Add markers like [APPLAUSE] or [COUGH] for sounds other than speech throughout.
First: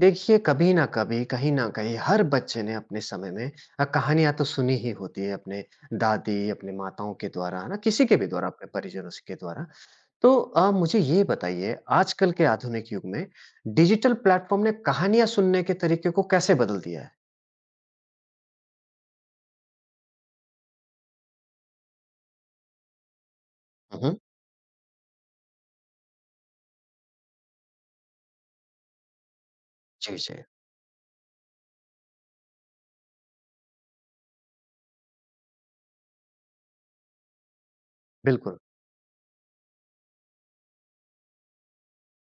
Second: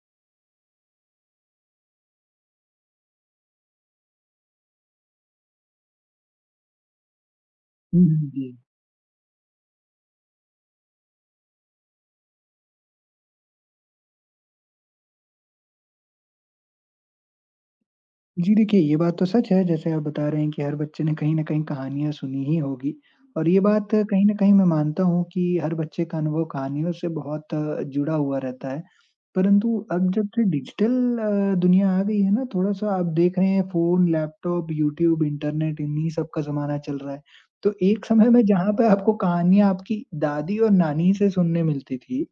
देखिए, कभी न कभी, कहीं न कहीं हर बच्चे ने अपने समय में कहानियाँ तो सुनी ही होती है अपने दादी, अपने माताओं के द्वारा, है ना? किसी के भी द्वारा, जी। अपने परिजनों स के द्वारा। तो मुझे ये बताइए आजकल के आधुनिक युग में डिजिटल प्लेटफ़ॉर्म ने कहानियाँ सुनने के तरीके को कैसे बदल दिया है? जी देखिए, ये बात तो सच है जैसे आप बता रहे हैं कि हर बच्चे ने कहीं न कहीं कहानियाँ सुनी ही होगी और ये बात हुँ, हुँ। कहीं न कहीं मैं मानता हूँ कि हर बच्चे का अनुभव कहानियों से बहुत जुड़ा हुआ रहता है। परंतु अब जी, जब जी। से डिजिटल दुनिया आ गई है ना, थोड़ा-सा आप देख रहे हैं फ़ोन, लैपटॉप, यूट्यूब, इंटरनेट इन्हीं सब का ज़माना चल रहा है। तो एक समय में बिल्कुल। जहाँ पे आपको कहानियाँ आपकी दादी और नानी से सुनने मिलती थी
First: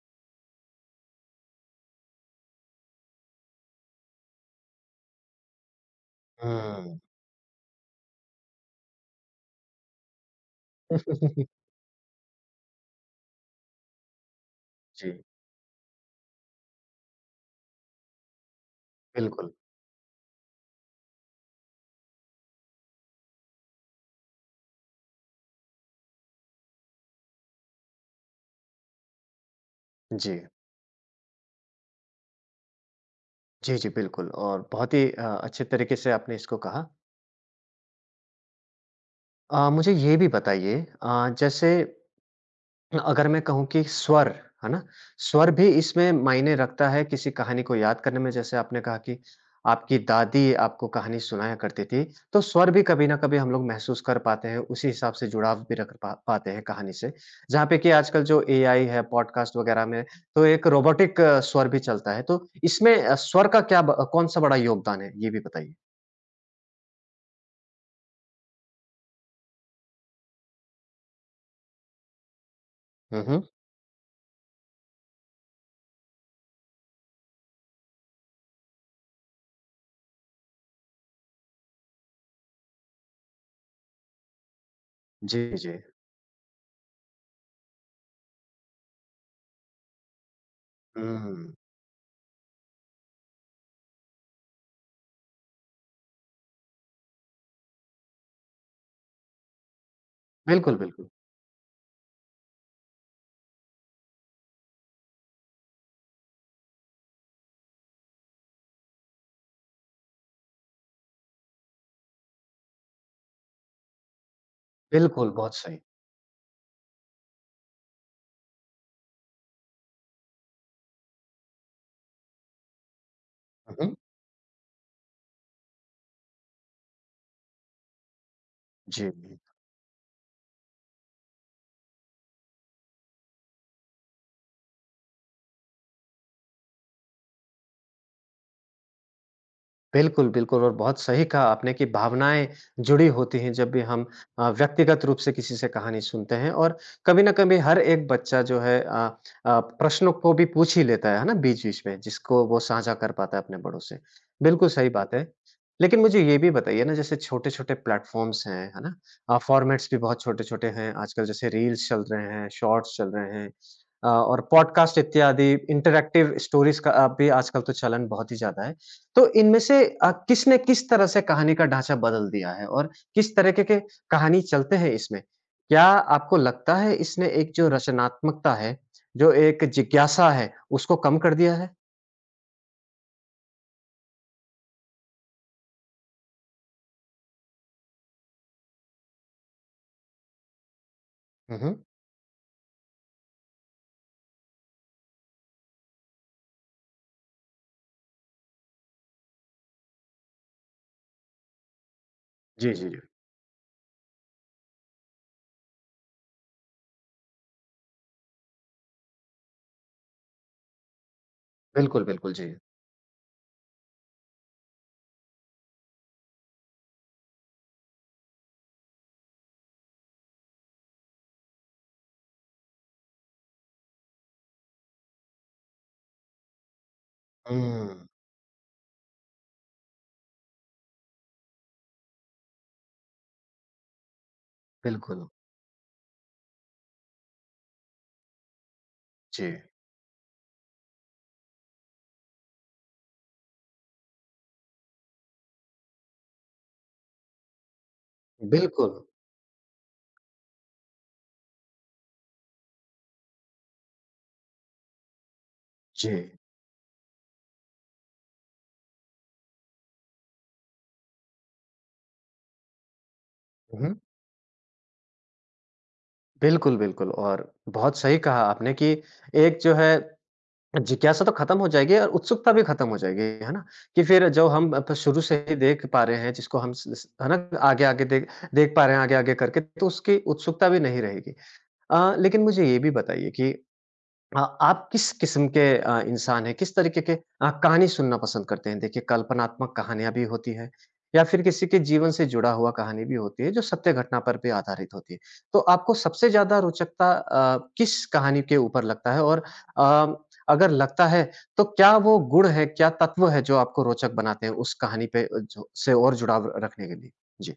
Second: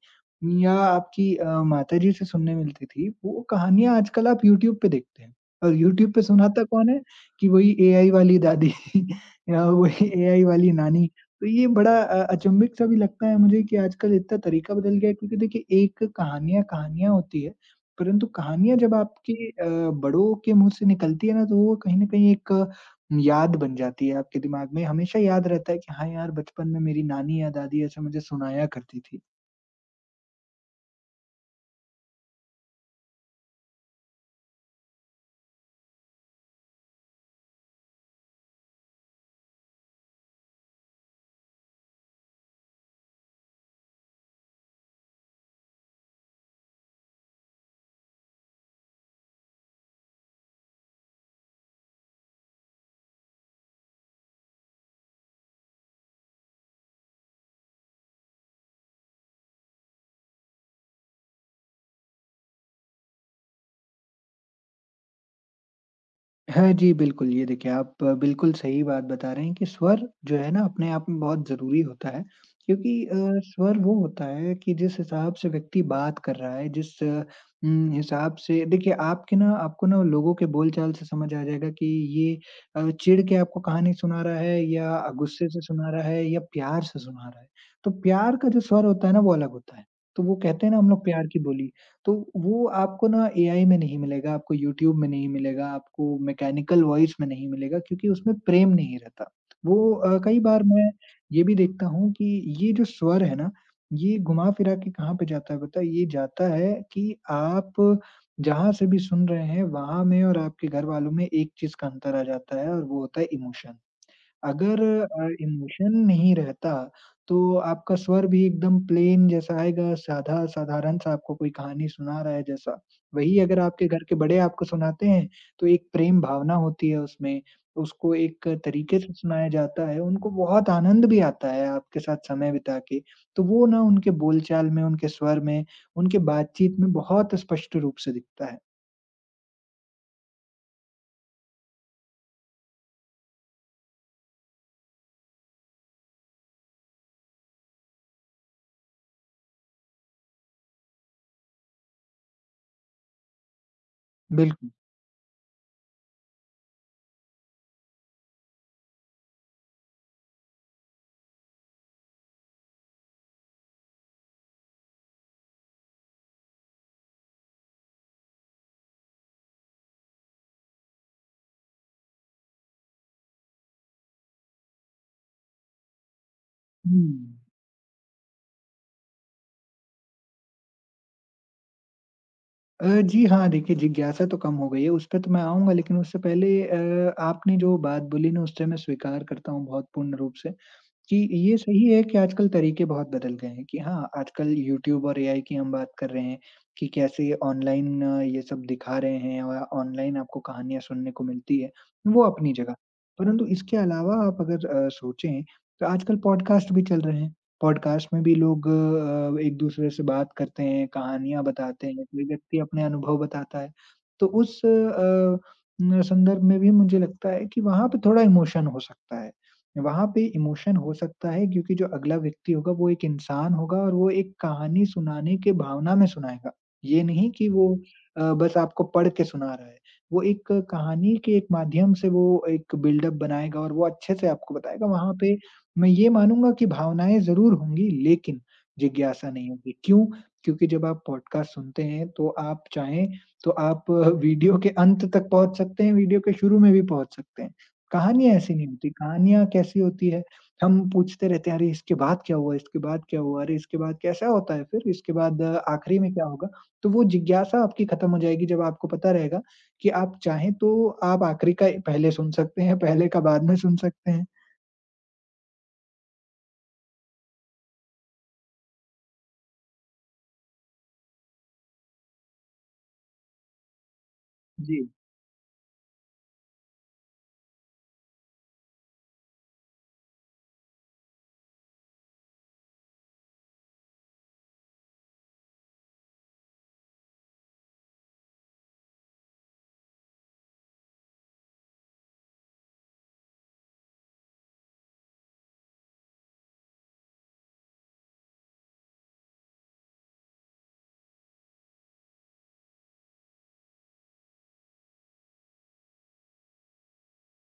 या आपकी माताजी से सुनने मिलती थी, वो कहानियाँ आजकल आप यूट्यूब पे देखते हैं। और यूट्यूब पे सुनाता कौन हुँ, है? कि वही एआई वाली दादी [LAUGHS] या वही एआई वाली नानी। तो ये बड़ा अचंभित सा भी लगता है मुझे कि आजकल इतना तरीका बदल गया है जी, क्योंकि देखिए एक कहानियाँ, कहानियाँ होती है, परंतु कहानियाँ जब आपके बिल्कुल। बड़ों के मुँह से निकलती है ना तो वो कहीं न कहीं एक याद बन जाती है आपके दिमाग में। हमेशा याद रहता है कि हाँ यार बचपन में मेरी नानी या दादी ऐसे मुझे सुनाया करती थी। जी। जी, जी, बिल्कुल और बहुत ही अच्छे तरीके से आपने इसको कहा। मुझे ये भी बताइए जैसे अगर मैं कहूँ कि स्वर, है ना? स्वर भी इसमें मायने रखता है किसी कहानी को याद करने में, जैसे आपने कहा कि आपकी दादी आपको कहानी सुनाया करती थी, तो स्वर भी कभी न कभी हम लोग महसूस कर पाते हैं, उसी हिसाब से जुड़ाव भी रख पा पाते हैं कहानी से। जहाँ पे कि आजकल जो एआई है, पॉडकास्ट वगैरह में, तो एक रोबोटिक स्वर भी चलता है, तो इसमें स्वर का क्या ब कौन-सा बड़ा योगदान है? ये भी बताइए। हाँ जी, बिल्कुल। ये देखिए, आप बिल्कुल सही बात बता रहे हैं कि स्वर जो है ना अपने आप में बहुत ज़रूरी होता है क्योंकि हुँ, हुँ। स्वर वो होता है कि जिस हिसाब से व्यक्ति बात कर रहा है, जिस हिसाब से देखिए आपके ना आपको ना लोगों के बोलचाल से समझ आ जाएगा कि ये चिढ़ के आपको कहानी सुना रहा है या जी, गुस्से से जी। सुना रहा है या प्यार से सुना रहा है। तो प्यार का जो स्वर होता है ना वो अलग होता है। तो वो कहते हैं ना हम लोग प्यार की हुँ। बोली तो वो आपको ना एआई में नहीं मिलेगा, आपको यूट्यूब में नहीं मिलेगा, आपको मैकेनिकल वॉइस में नहीं मिलेगा क्योंकि उसमें प्रेम नहीं रहता। वो कई बार बिल्कुल, मैं बिल्कुल। ये भी देखता हूँ कि ये जो स्वर है ना, ये घुमा-फिरा के कहाँ पे जाता है पता है? ये जाता है कि आप जहाँ से भी सुन रहे हैं, वहाँ में और आपके घर वालों में एक चीज़ का अंतर आ जाता है और वो होता है इमोशन। अगर बिल्कुल, बहुत सही। इमोशन नहीं रहता, तो आपका स्वर भी एकदम प्लेन जैसा आएगा, साधा साधारण-सा आपको कोई कहानी सुना रहा है जैसा। वहीं अगर हुँ, आपके हुँ। घर के बड़े आपको सुनाते हैं, तो एक प्रेम भावना होती है उसमें, उसको एक तरीके जी। से सुनाया जाता है, उनको बहुत आनंद भी आता है आपके साथ समय बिता के। तो वो ना उनके बोलचाल में, उनके स्वर में, उनके बातचीत में बहुत स्पष्ट रूप से दिखता है। बिल्कुल, बिल्कुल और बहुत सही कहा आपने कि भावनाएँ जुड़ी होती हैं जब भी हम व्यक्तिगत रूप से किसी से कहानी सुनते हैं और कभी न कभी हर एक बच्चा जो है प्रश्नों को भी पूछ ही लेता है ना? बीच-बीच में जिसको वो साझा कर पाता है अपने बड़ों से। बिल्कुल बिल्कुल। सही जी। बात है। लेकिन मुझे ये भी बताइए ना जैसे छोटे-छोटे प्लेटफ़ॉर्म्स हैं, है ना? फ़ॉर्मेट्स भी बहुत छोटे-छोटे हैं आजकल जैसे रील्स चल रहे हैं, शॉर्ट्स चल रहे हैं और पॉडकास्ट इत्यादि इंटरैक्टिव स्टोरीज़ का भी आजकल तो चलन बहुत ही ज़्यादा है। तो इनमें से किसने किस तरह से कहानी का ढाँचा बदल दिया है और किस तरीके के कहानी चलते हैं इसमें? क्या आपको लगता है इसने हुँ। एक जो रचनात्मकता है, जो एक जिज्ञासा है, उसको कम कर दिया है? जी हाँ, देखिए जिज्ञासा तो कम हो गई है, उसपे तो मैं आऊँगा लेकिन उससे पहले आपने जो बात बोली ना उससे मैं स्वीकार करता हूँ बहुत पूर्ण रूप से। जी, ये हुँ, हुँ। सही है कि आजकल तरीके बहुत बदल गए हैं कि हाँ, आजकल यूट्यूब और एआई की हम बात कर रहे हैं कि कैसे ऑनलाइन ये सब दिखा रहे हैं और ऑनलाइन आपको कहानियाँ सुनने को मिलती है, वो अपनी जी, जगह। जी, जी। परंतु इसके अलावा आप अगर सोचें तो आजकल पॉडकास्ट भी चल रहे हैं। पॉडकास्ट में भी लोग एक-दूसरे से बात करते हैं, कहानियाँ बताते बिल्कुल, हैं, कोई बिल्कुल, जी। व्यक्ति अपने अनुभव बताता है। तो उस अ, न संदर्भ में भी मुझे लगता है कि वहाँ पे थोड़ा इमोशन हो सकता है। वहाँ पे इमोशन हो सकता है क्योंकि जो अगला व्यक्ति होगा वो एक इंसान होगा और वो एक कहानी सुनाने के भावना में सुनाएगा। ये नहीं कि वो हुँ। बस आपको पढ़ के सुना रहा है। वो एक कहानी के एक माध्यम से वो एक बिल्डअप बनाएगा और वो अच्छे से आपको बताएगा। वहाँ बिल्कुल। पे मैं ये मानूँगा कि भावनाएँ ज़रूर होंगी लेकिन जिज्ञासा जी। नहीं होगी। क्यों? क्योंकि जब आप पॉडकास्ट सुनते हैं तो आप चाहें तो आप वीडियो के अंत तक पहुँच सकते हैं, वीडियो के शुरू में भी पहुँच सकते हैं। कहानियाँ ऐसी नहीं होती, बिल्कुल। कहानियाँ कैसी होती है, हम पूछते रहते हैं, "अरे! इसके बाद क्या हुआ? इसके बाद क्या हुआ? अरे! इसके बाद कैसा होता है फिर? इसके बाद आखिरी जी। में क्या होगा?" तो वो जिज्ञासा आपकी खत्म हो जाएगी जब आपको पता रहेगा कि आप चाहें तो आप आखिरी का पहले सुन सकते हैं, पहले का बाद में सुन हुँ, हुँ। सकते हैं। बिल्कुल, बिल्कुल और बहुत सही कहा आपने कि एक जो है जिज्ञासा तो खत्म हो जाएगी और उत्सुकता भी खत्म हो जाएगी, है ना? कि फिर जो हम जी। अब शुरू से ही देख पा रहे हैं, जिसको हम स स है ना? आगे-आगे देख देख पा रहे हैं आगे-आगे करके, तो उसकी उत्सुकता भी नहीं रहेगी। लेकिन मुझे ये भी बताइए कि आप किस किस्म के इंसान हैं? किस तरीके के कहानी सुनना पसंद करते हैं? देखिए कल्पनात्मक कहानियाँ भी होती हैं या फिर किसी के जीवन से जुड़ा हुआ कहानी भी होती है जो सत्य घटना पर भी आधारित होती है। तो आपको सबसे ज़्यादा रोचकता किस कहानी के ऊपर लगता है? और अ, अगर लगता है तो क्या वो गुण है, क्या तत्व है जो आपको रोचक बनाते हैं उस कहानी पे जो से और जुड़ाव रखने के लिए? जी।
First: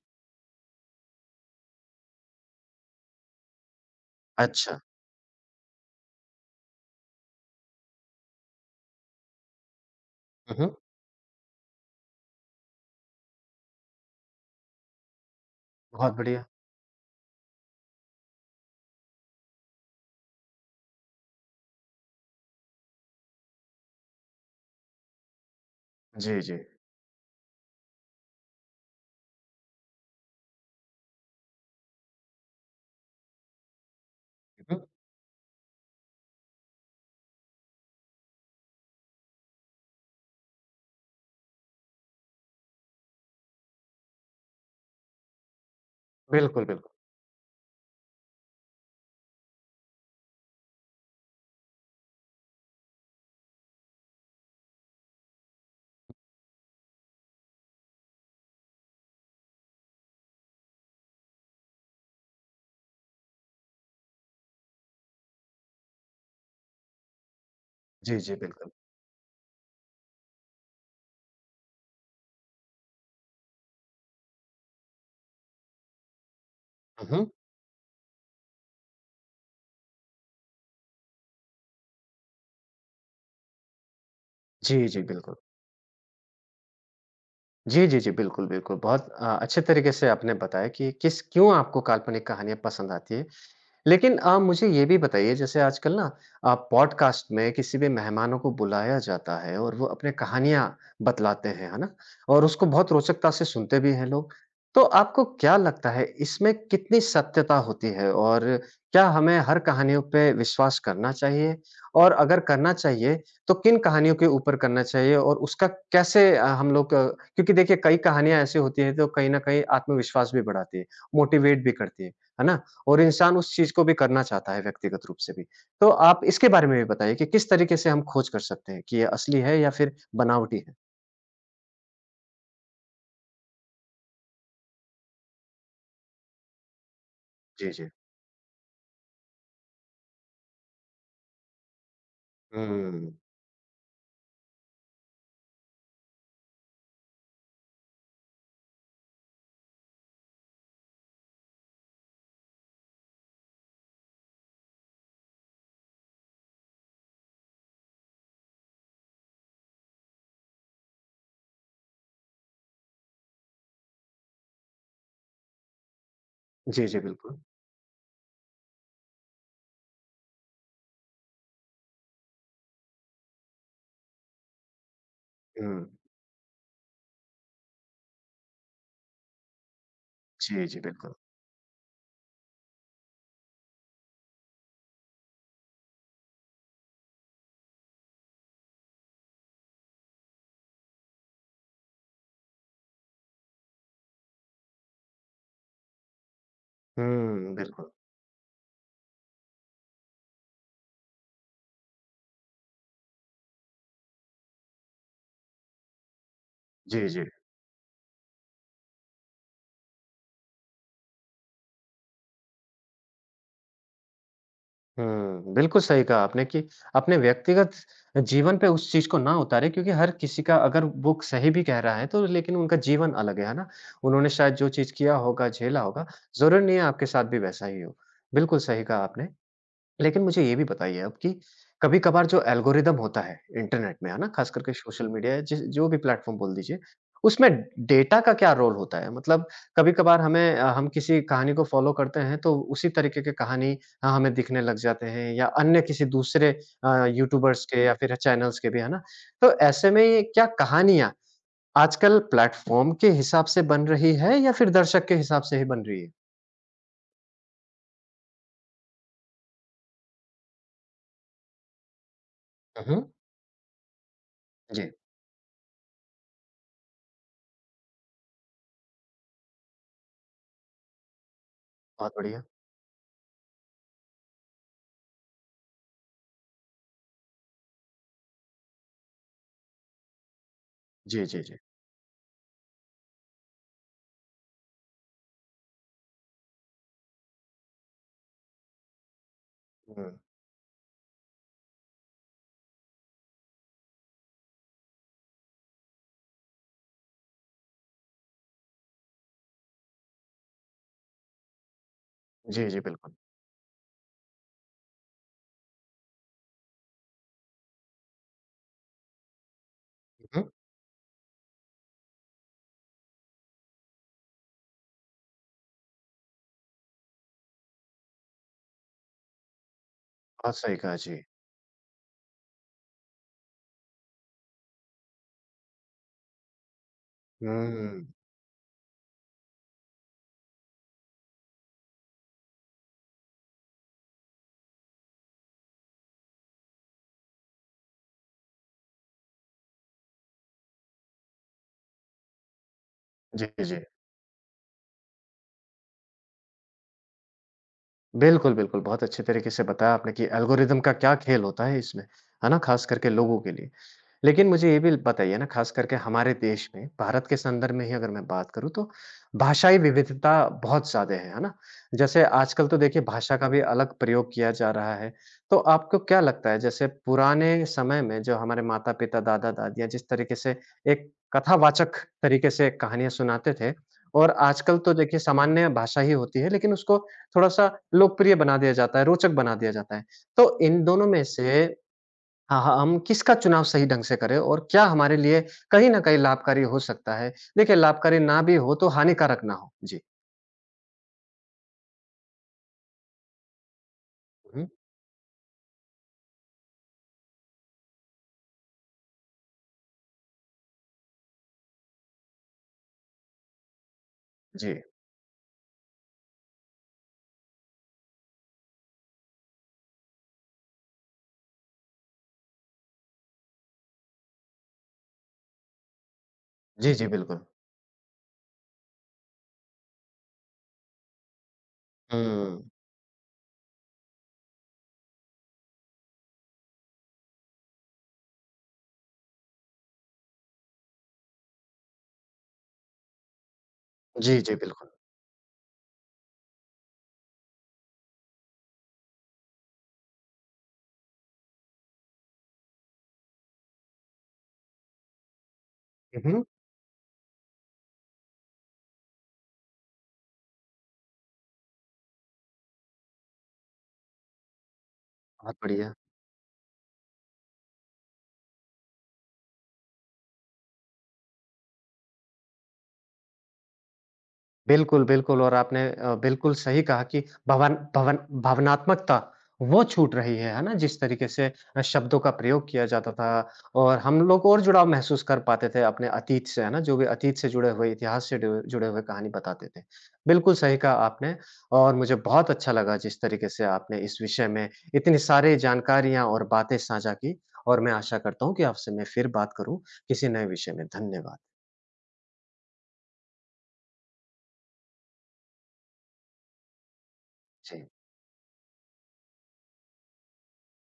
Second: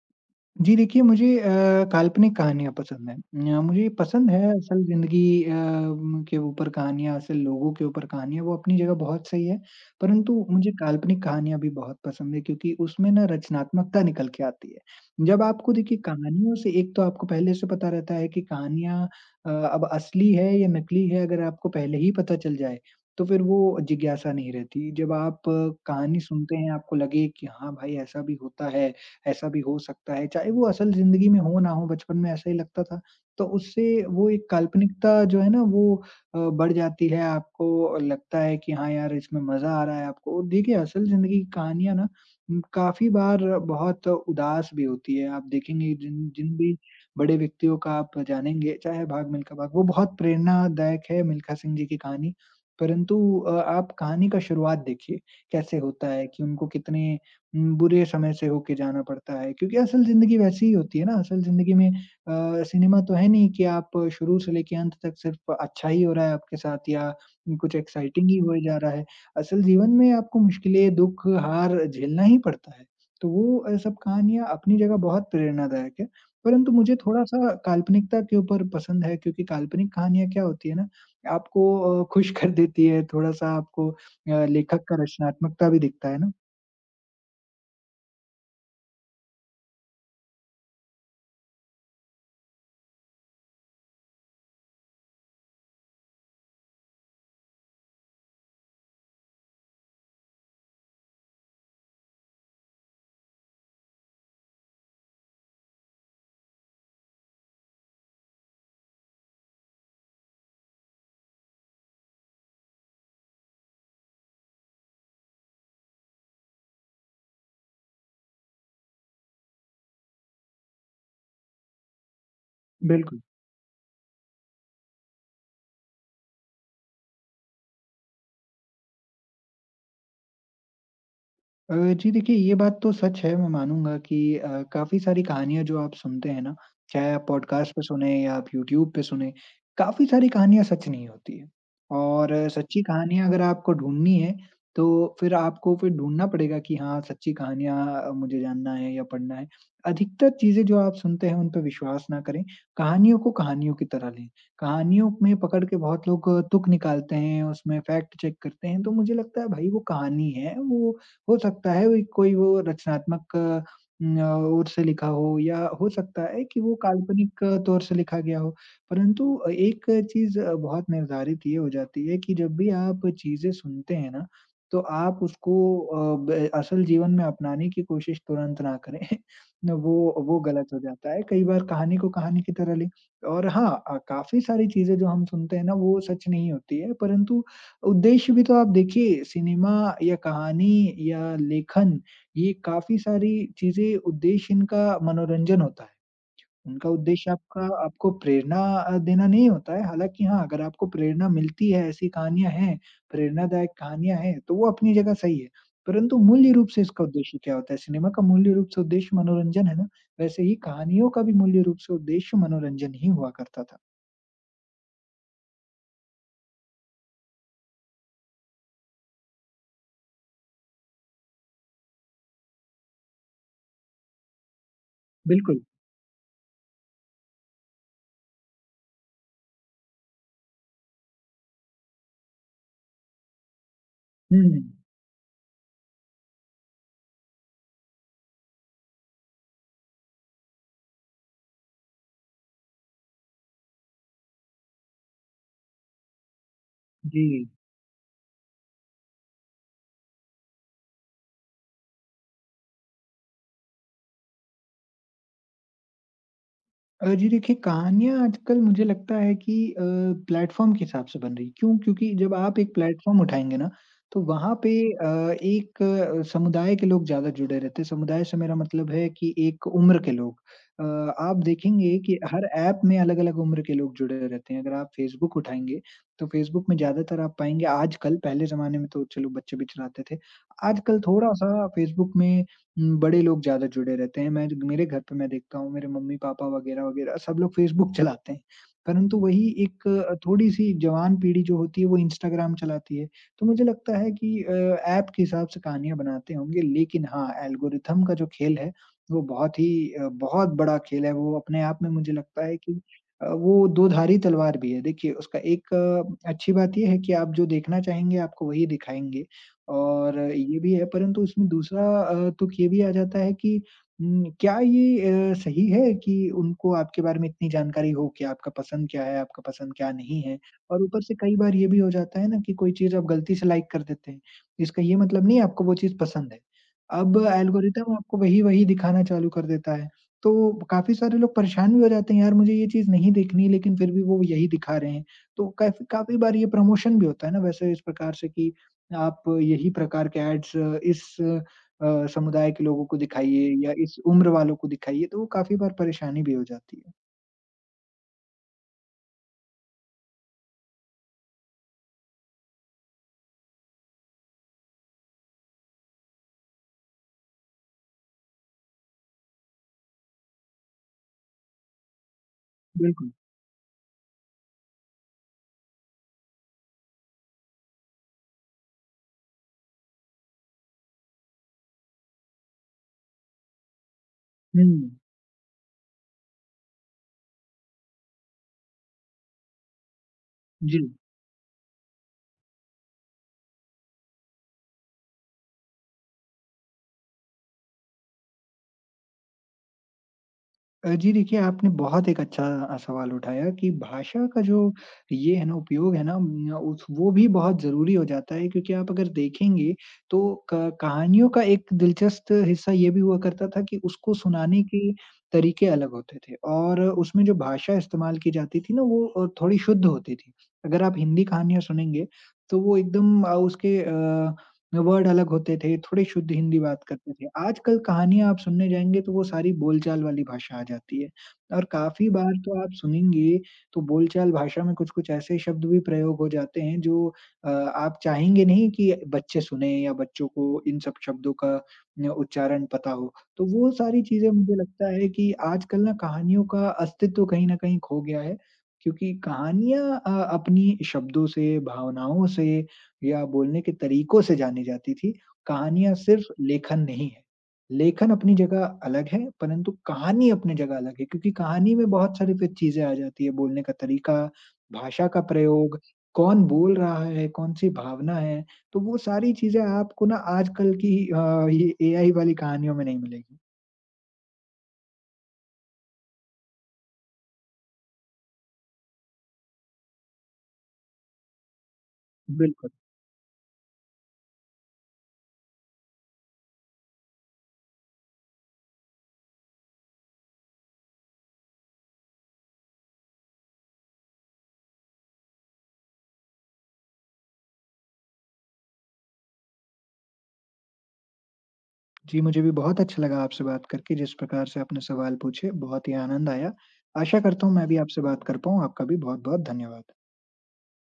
जी देखिए, मुझे काल्पनिक कहानियाँ पसंद हैं। मुझे पसंद है अच्छा। असल ज़िंदगी अ, म के ऊपर कहानियाँ, असल लोगों के ऊपर कहानियाँ, वो अपनी जगह बहुत सही है। परंतु हुँ, मुझे हुँ। काल्पनिक कहानियाँ भी बहुत पसंद है क्योंकि उसमें ना रचनात्मकता निकल के आती है। जब आपको देखिए बहुत बढ़िया। कहानियों से एक तो आपको पहले से पता रहता है कि कहानियाँ अब असली है या नकली है, अगर आपको पहले ही पता चल जाए, तो फिर वो जिज्ञासा नहीं रहती। जब आप कहानी जी, सुनते जी। हैं, आपको लगे कि हाँ भाई, ऐसा भी होता है ऐसा भी हो सकता है, चाहे वो असल ज़िंदगी में हो ना हो, बचपन में ऐसा ही लगता था। तो उससे वो एक हुँ, काल्पनिकता जो है ना वो बढ़ जाती है, आपको लगता है कि हाँ यार इसमें मज़ा आ रहा है आपको। और देखिए असल ज़िंदगी की कहानियाँ ना काफ़ी बार बहुत उदास भी होती है। आप देखेंगे जिन जिन बिल्कुल, भी बिल्कुल। बड़े व्यक्तियों का आप जानेंगे, चाहे भाग मिल्खा भाग, वो बहुत प्रेरणादायक है मिल्खा सिंह जी की कहानी। परंतु आप कहानी का शुरुआत देखिए, कैसे होता है कि उनको कितने बुरे समय से होके जाना पड़ता है क्योंकि असल ज़िंदगी वैसी ही होती है ना, असल ज़िंदगी में सिनेमा तो है नहीं कि आप शुरू से लेके अंत तक सिर्फ़ अच्छा ही हो रहा है आपके साथ या कुछ जी, एक्साइटिंग जी, ही होए बिल्कुल। जा रहा है। असल जीवन में आपको मुश्किलें, दुःख, हार झेलना ही पड़ता है। तो वो सब कहानियाँ अपनी जगह बहुत प्रेरणादायक है, परंतु मुझे हुँ, हुँ। थोड़ा-सा काल्पनिकता के ऊपर पसंद है क्योंकि काल्पनिक कहानियाँ क्या होती है ना, आपको खुश कर देती है, थोड़ा-सा आपको लेखक जी, का जी, बिल्कुल। रचनात्मकता भी दिखता है ना। जी, जी, जी। बिल्कुल, बिल्कुल। बहुत अच्छे तरीके से आपने बताया कि किस क्यों आपको काल्पनिक कहानियाँ पसंद आती हैं। लेकिन मुझे ये भी बताइए जैसे आजकल ना पॉडकास्ट में किसी भी मेहमानों को बुलाया जाता है और वो अपने कहानियाँ बतलाते हैं, है ना? और उसको बहुत रोचकता से सुनते भी हैं लोग। तो आपको क्या लगता है इसमें कितनी सत्यता होती है और क्या हमें हर कहानियों पे विश्वास करना चाहिए? और अगर करना चाहिए तो किन कहानियों के ऊपर करना चाहिए और उसका कैसे हम लोग क्योंकि देखिए कई कहानियाँ ऐसी होती हैं तो कहीं न कहीं आत्मविश्वास भी बढ़ाती है, मोटिवेट भी करती है ना? और बिल्कुल। इंसान उस चीज़ को भी करना चाहता है व्यक्तिगत रूप से भी। तो आप इसके बारे में भी बताइए कि किस तरीके से हम खोज कर सकते हैं कि ये असली है या फिर बनावटी है? अ, जी देखिए, ये बात तो सच है, मैं मानूँगा कि काफ़ी सारी कहानियाँ जो आप सुनते हैं ना, चाहे आप जी, पॉडकास्ट पे जी। सुने या आप यूट्यूब पे सुने, काफ़ी सारी कहानियाँ सच नहीं होती हैं। और सच्ची हुँ। कहानियाँ अगर आपको ढूँढनी है, तो फिर आपको फिर ढूँढना पड़ेगा कि हाँ, सच्ची कहानियाँ मुझे जानना है या पढ़ना है। अधिकतर चीज़ें जो आप सुनते हैं, उन पे विश्वास ना करें। कहानियों को कहानियों की तरह लें। कहानियों में पकड़ के बहुत लोग तुक निकालते हैं, उसमें फैक्ट चेक करते हैं, तो मुझे लगता है, भई, वो कहानी है, वो हो सकता है वही कोई वो रचनात्मक अ, न, ओर से लिखा हो या हो सकता है कि वो जी, जी, बिल्कुल। काल्पनिक तौर से लिखा गया हो। परंतु एक चीज़ बहुत निर्धारित ये हो जाती है कि जब भी आप चीज़ें सुनते हैं ना, तो आप उसको हुँ। अ, ब असल जीवन में अपनाने की कोशिश तुरंत ना करें। [LAUGHS] न वो वो जी, गलत जी, हो जाता बिल्कुल। है। कई बार कहानी को कहानी की तरह लें और हाँ काफ़ी सारी चीज़ें जो हम सुनते हैं ना, वो सच नहीं होती है, परंतु उद्देश्य भी तो आप देखिए सिनेमा या कहानी या लेखन ये काफ़ी सारी चीज़ें उद्देश्य इनका मनोरंजन होता है। उनका उद्देश्य हुँ, आपका बिल्कुल। आपको प्रेरणा देना नहीं होता है। हालाँकि हाँ, अगर आपको प्रेरणा मिलती है, ऐसी कहानियाँ हैं, प्रेरणादायक कहानियाँ हैं, तो वो अपनी जगह सही है। परंतु मूल्य रूप से इसका जी, जी। उद्देश्य क्या होता है? सिनेमा का मूल्य रूप से उद्देश्य मनोरंजन है ना, वैसे ही कहानियों का भी मूल्य रूप से उद्देश्य मनोरंजन ही हुआ करता था। हुँ, बिल्कुल सही कहा आपने कि अपने व्यक्तिगत जीवन पे उस चीज़ को ना उतारें क्योंकि हर किसी का अगर वो सही भी कह रहा है तो लेकिन उनका जीवन अलग है ना? उन्होंने शायद जो चीज़ किया होगा, बिल्कुल। झेला होगा, ज़रूरी नहीं है आपके साथ भी वैसा ही हो। बिल्कुल सही कहा आपने। लेकिन मुझे ये भी बताइए आप कि कभी-कभार जो एल्गोरिदम होता है इंटरनेट में, है ना? हुँ, ख़ास करके हुँ। सोशल मीडिया या जिस जो भी प्लेटफ़ॉर्म बोल दीजिए, उसमें डेटा का क्या रोल होता है? मतलब कभी-कभार हम किसी कहानी को फ़ॉलो करते हैं, तो उसी तरीके की कहानी हमें दिखने लग जाते हैं या अन्य किसी दूसरे जी। यूट्यूबर्स के या फिर चैनल्स के भी, है ना? तो ऐसे में ये क्या कहानियाँ आजकल प्लेटफ़ॉर्म के हिसाब से बन रही है या फिर दर्शक के हिसाब से ही बन रही है? जी देखिए, कहानियाँ आजकल मुझे लगता है कि प्लेटफ़ॉर्म के हिसाब से बन रही है। क्यों? क्योंकि जब आप एक हुँ, हुँ। प्लेटफ़ॉर्म उठाएँगे ना, तो वहाँ पे जी, एक समुदाय के लोग ज़्यादा जुड़े रहते हैं। समुदाय से मेरा मतलब है कि एक उम्र के लोग। अ, आप देखेंगे बहुत कि बढ़िया। हर ऐप में अलग-अलग उम्र के लोग जुड़े रहते हैं। अगर आप फ़ेसबुक उठाएँगे, तो फ़ेसबुक में ज़्यादातर आप पाएँगे आजकल, पहले ज़माने में तो चलो बच्चे भी चलाते थे। आजकल जी, जी, जी। थोड़ा-सा फ़ेसबुक में हुँ, बड़े लोग ज़्यादा जुड़े रहते हैं। मैं ज मेरे घर पे मैं देखता हूँ मेरे मम्मी-पापा वगैरह-वगैरह सब लोग फ़ेसबुक चलाते हैं। परंतु वही एक हुँ। थोड़ी-सी जवान पीढ़ी जो होती है वो इंस्टाग्राम चलाती है। तो मुझे लगता है कि ऐप के हिसाब से कहानियाँ बनाते होंगे लेकिन हाँ, एल्गोरिथम का जो खेल है वो बहुत ही बहुत बड़ा खेल है। वो अपने आप में मुझे लगता है जी, जी, कि बिल्कुल। वो दोधारी तलवार भी है। देखिए उसका एक अच्छी बात ये है कि आप जो देखना चाहेंगे आपको वही दिखाएँगे। और हुँ, ये भी है परंतु उसमें दूसरा तुक ये भी आ जाता है कि क्या ये सही है कि उनको आपके बारे में इतनी जानकारी हो कि आपका पसंद क्या है, आपका पसंद क्या नहीं है? बहुत सही और कहा, ऊपर से जी। कई बार ये भी हो जाता है ना कि कोई चीज़ आप गलती से लाइक कर देते हैं, इसका ये मतलब नहीं है आपको वो चीज़ पसंद है। अब एल्गोरिदम हुँ, आपको वही-वही दिखाना चालू कर देता है, तो काफ़ी सारे लोग परेशान भी हो जाते हैं, यार मुझे ये चीज़ नहीं देखनी लेकिन फिर भी वो यही दिखा रहे हैं। तो काफ़ी काफ़ी बार ये प्रमोशन भी होता है ना वैसे इस प्रकार से कि आप यही प्रकार के एड्स इस समुदाय के लोगों को जी, दिखाइए या जी। इस उम्र वालों को दिखाइए, तो वो काफ़ी बार परेशानी भी हो जाती है। बिल्कुल, बिल्कुल, बहुत अच्छे तरीके से बताया आपने कि एल्गोरिदम का क्या खेल होता है इसमें, है ना? ख़ास करके लोगों के लिए। लेकिन मुझे ये भी बताइए ना ख़ास करके हमारे देश में, भारत के संदर्भ में ही अगर मैं बात करूँ तो भाषाई विविधता बहुत ज़्यादा है ना? जैसे आजकल तो देखिए बिल्कुल। भाषा का भी अलग प्रयोग किया जा रहा है। तो आपको क्या लगता है जैसे पुराने समय में जो हमारे माता-पिता, दादा-दादियाँ जिस तरीके से एक कथावाचक तरीके से कहानियाँ सुनाते थे और हुँ, आजकल तो देखिए सामान्य भाषा ही होती है लेकिन उसको थोड़ा-सा लोकप्रिय बना दिया जाता है, रोचक बना दिया जाता है। तो जी। इन दोनों में से हाँ, हाँ, हम किसका चुनाव सही ढंग से करें और क्या हमारे लिए कहीं न कहीं लाभकारी हो सकता है? देखिए लाभकारी ना भी हो तो हानिकारक ना हो। जी। जी देखिए, आपने बहुत एक अच्छा सवाल उठाया कि भाषा का जो हुँ, ये है ना उपयोग है ना उस वो भी बहुत ज़रूरी हो जाता है क्योंकि आप अगर देखेंगे तो क कहानियों का एक दिलचस्प हिस्सा ये भी हुआ करता था कि उसको सुनाने जी। के तरीके अलग होते थे और उसमें जो भाषा इस्तेमाल की जाती थी ना वो थोड़ी शुद्ध होती थी। अगर आप हिंदी कहानियाँ सुनेंगे तो वो एकदम उसके अ वर्ड अलग होते थे, थोड़ी शुद्ध हिंदी बात जी, जी, करते थे। बिल्कुल। आजकल कहानियाँ आप सुनने जाएँगे तो वो सारी बोलचाल वाली भाषा आ जाती है और काफ़ी बार तो हुँ। आप सुनेंगे तो बोलचाल भाषा में कुछ-कुछ ऐसे शब्द भी प्रयोग हो जाते हैं जो आप चाहेंगे नहीं कि बच्चे सुने या बच्चों को इन सब शब्दों का न उच्चारण पता हो। तो वो सारी चीज़ें जी, जी, मुझे बिल्कुल। लगता है कि आजकल ना कहानियों का अस्तित्व कहीं न कहीं खो गया है क्योंकि कहानियाँ अपनी शब्दों से, भावनाओं से या बोलने के तरीकों से जानी जाती थी। कहानियाँ सिर्फ़ हुँ, हुँ। लेखन नहीं है। लेखन अपनी जगह अलग है, परंतु कहानी अपनी जगह अलग है क्योंकि कहानी में बहुत सारी फिर चीज़ें आ जाती है, बोलने का तरीका, भाषा का बहुत प्रयोग, बढ़िया। कौन बोल रहा है, कौन-सी भावना है, तो वो सारी चीज़ें आपको ना आजकल की ये एआई वाली कहानियों में नहीं मिलेगी। बिल्कुल, बिल्कुल और आपने बिल्कुल सही कहा कि भवन भवन भावनात्मकता वो छूट रही है ना? जिस तरीके से शब्दों का प्रयोग बिल्कुल। किया जाता था और हम लोग और जुड़ाव महसूस कर पाते थे अपने अतीत से, है ना? जो भी अतीत से जुड़े हुए, इतिहास से डु जुड़े हुए कहानी बताते थे। बिल्कुल सही कहा आपने और मुझे बहुत अच्छा लगा जिस तरीके से आपने इस विषय में इतनी सारी जानकारियाँ और बातें साझा की और मैं आशा करता हूँ कि आपसे मैं फिर बात करूँ किसी नए विषय में। धन्यवाद। जी, मुझे भी बहुत अच्छा लगा आपसे बात करके, जिस प्रकार से आपने सवाल पूछे, बहुत ही आनंद आया। आशा करता हूँ मैं भी जी। आपसे बात कर पाऊँ। आपका भी बहुत-बहुत धन्यवाद।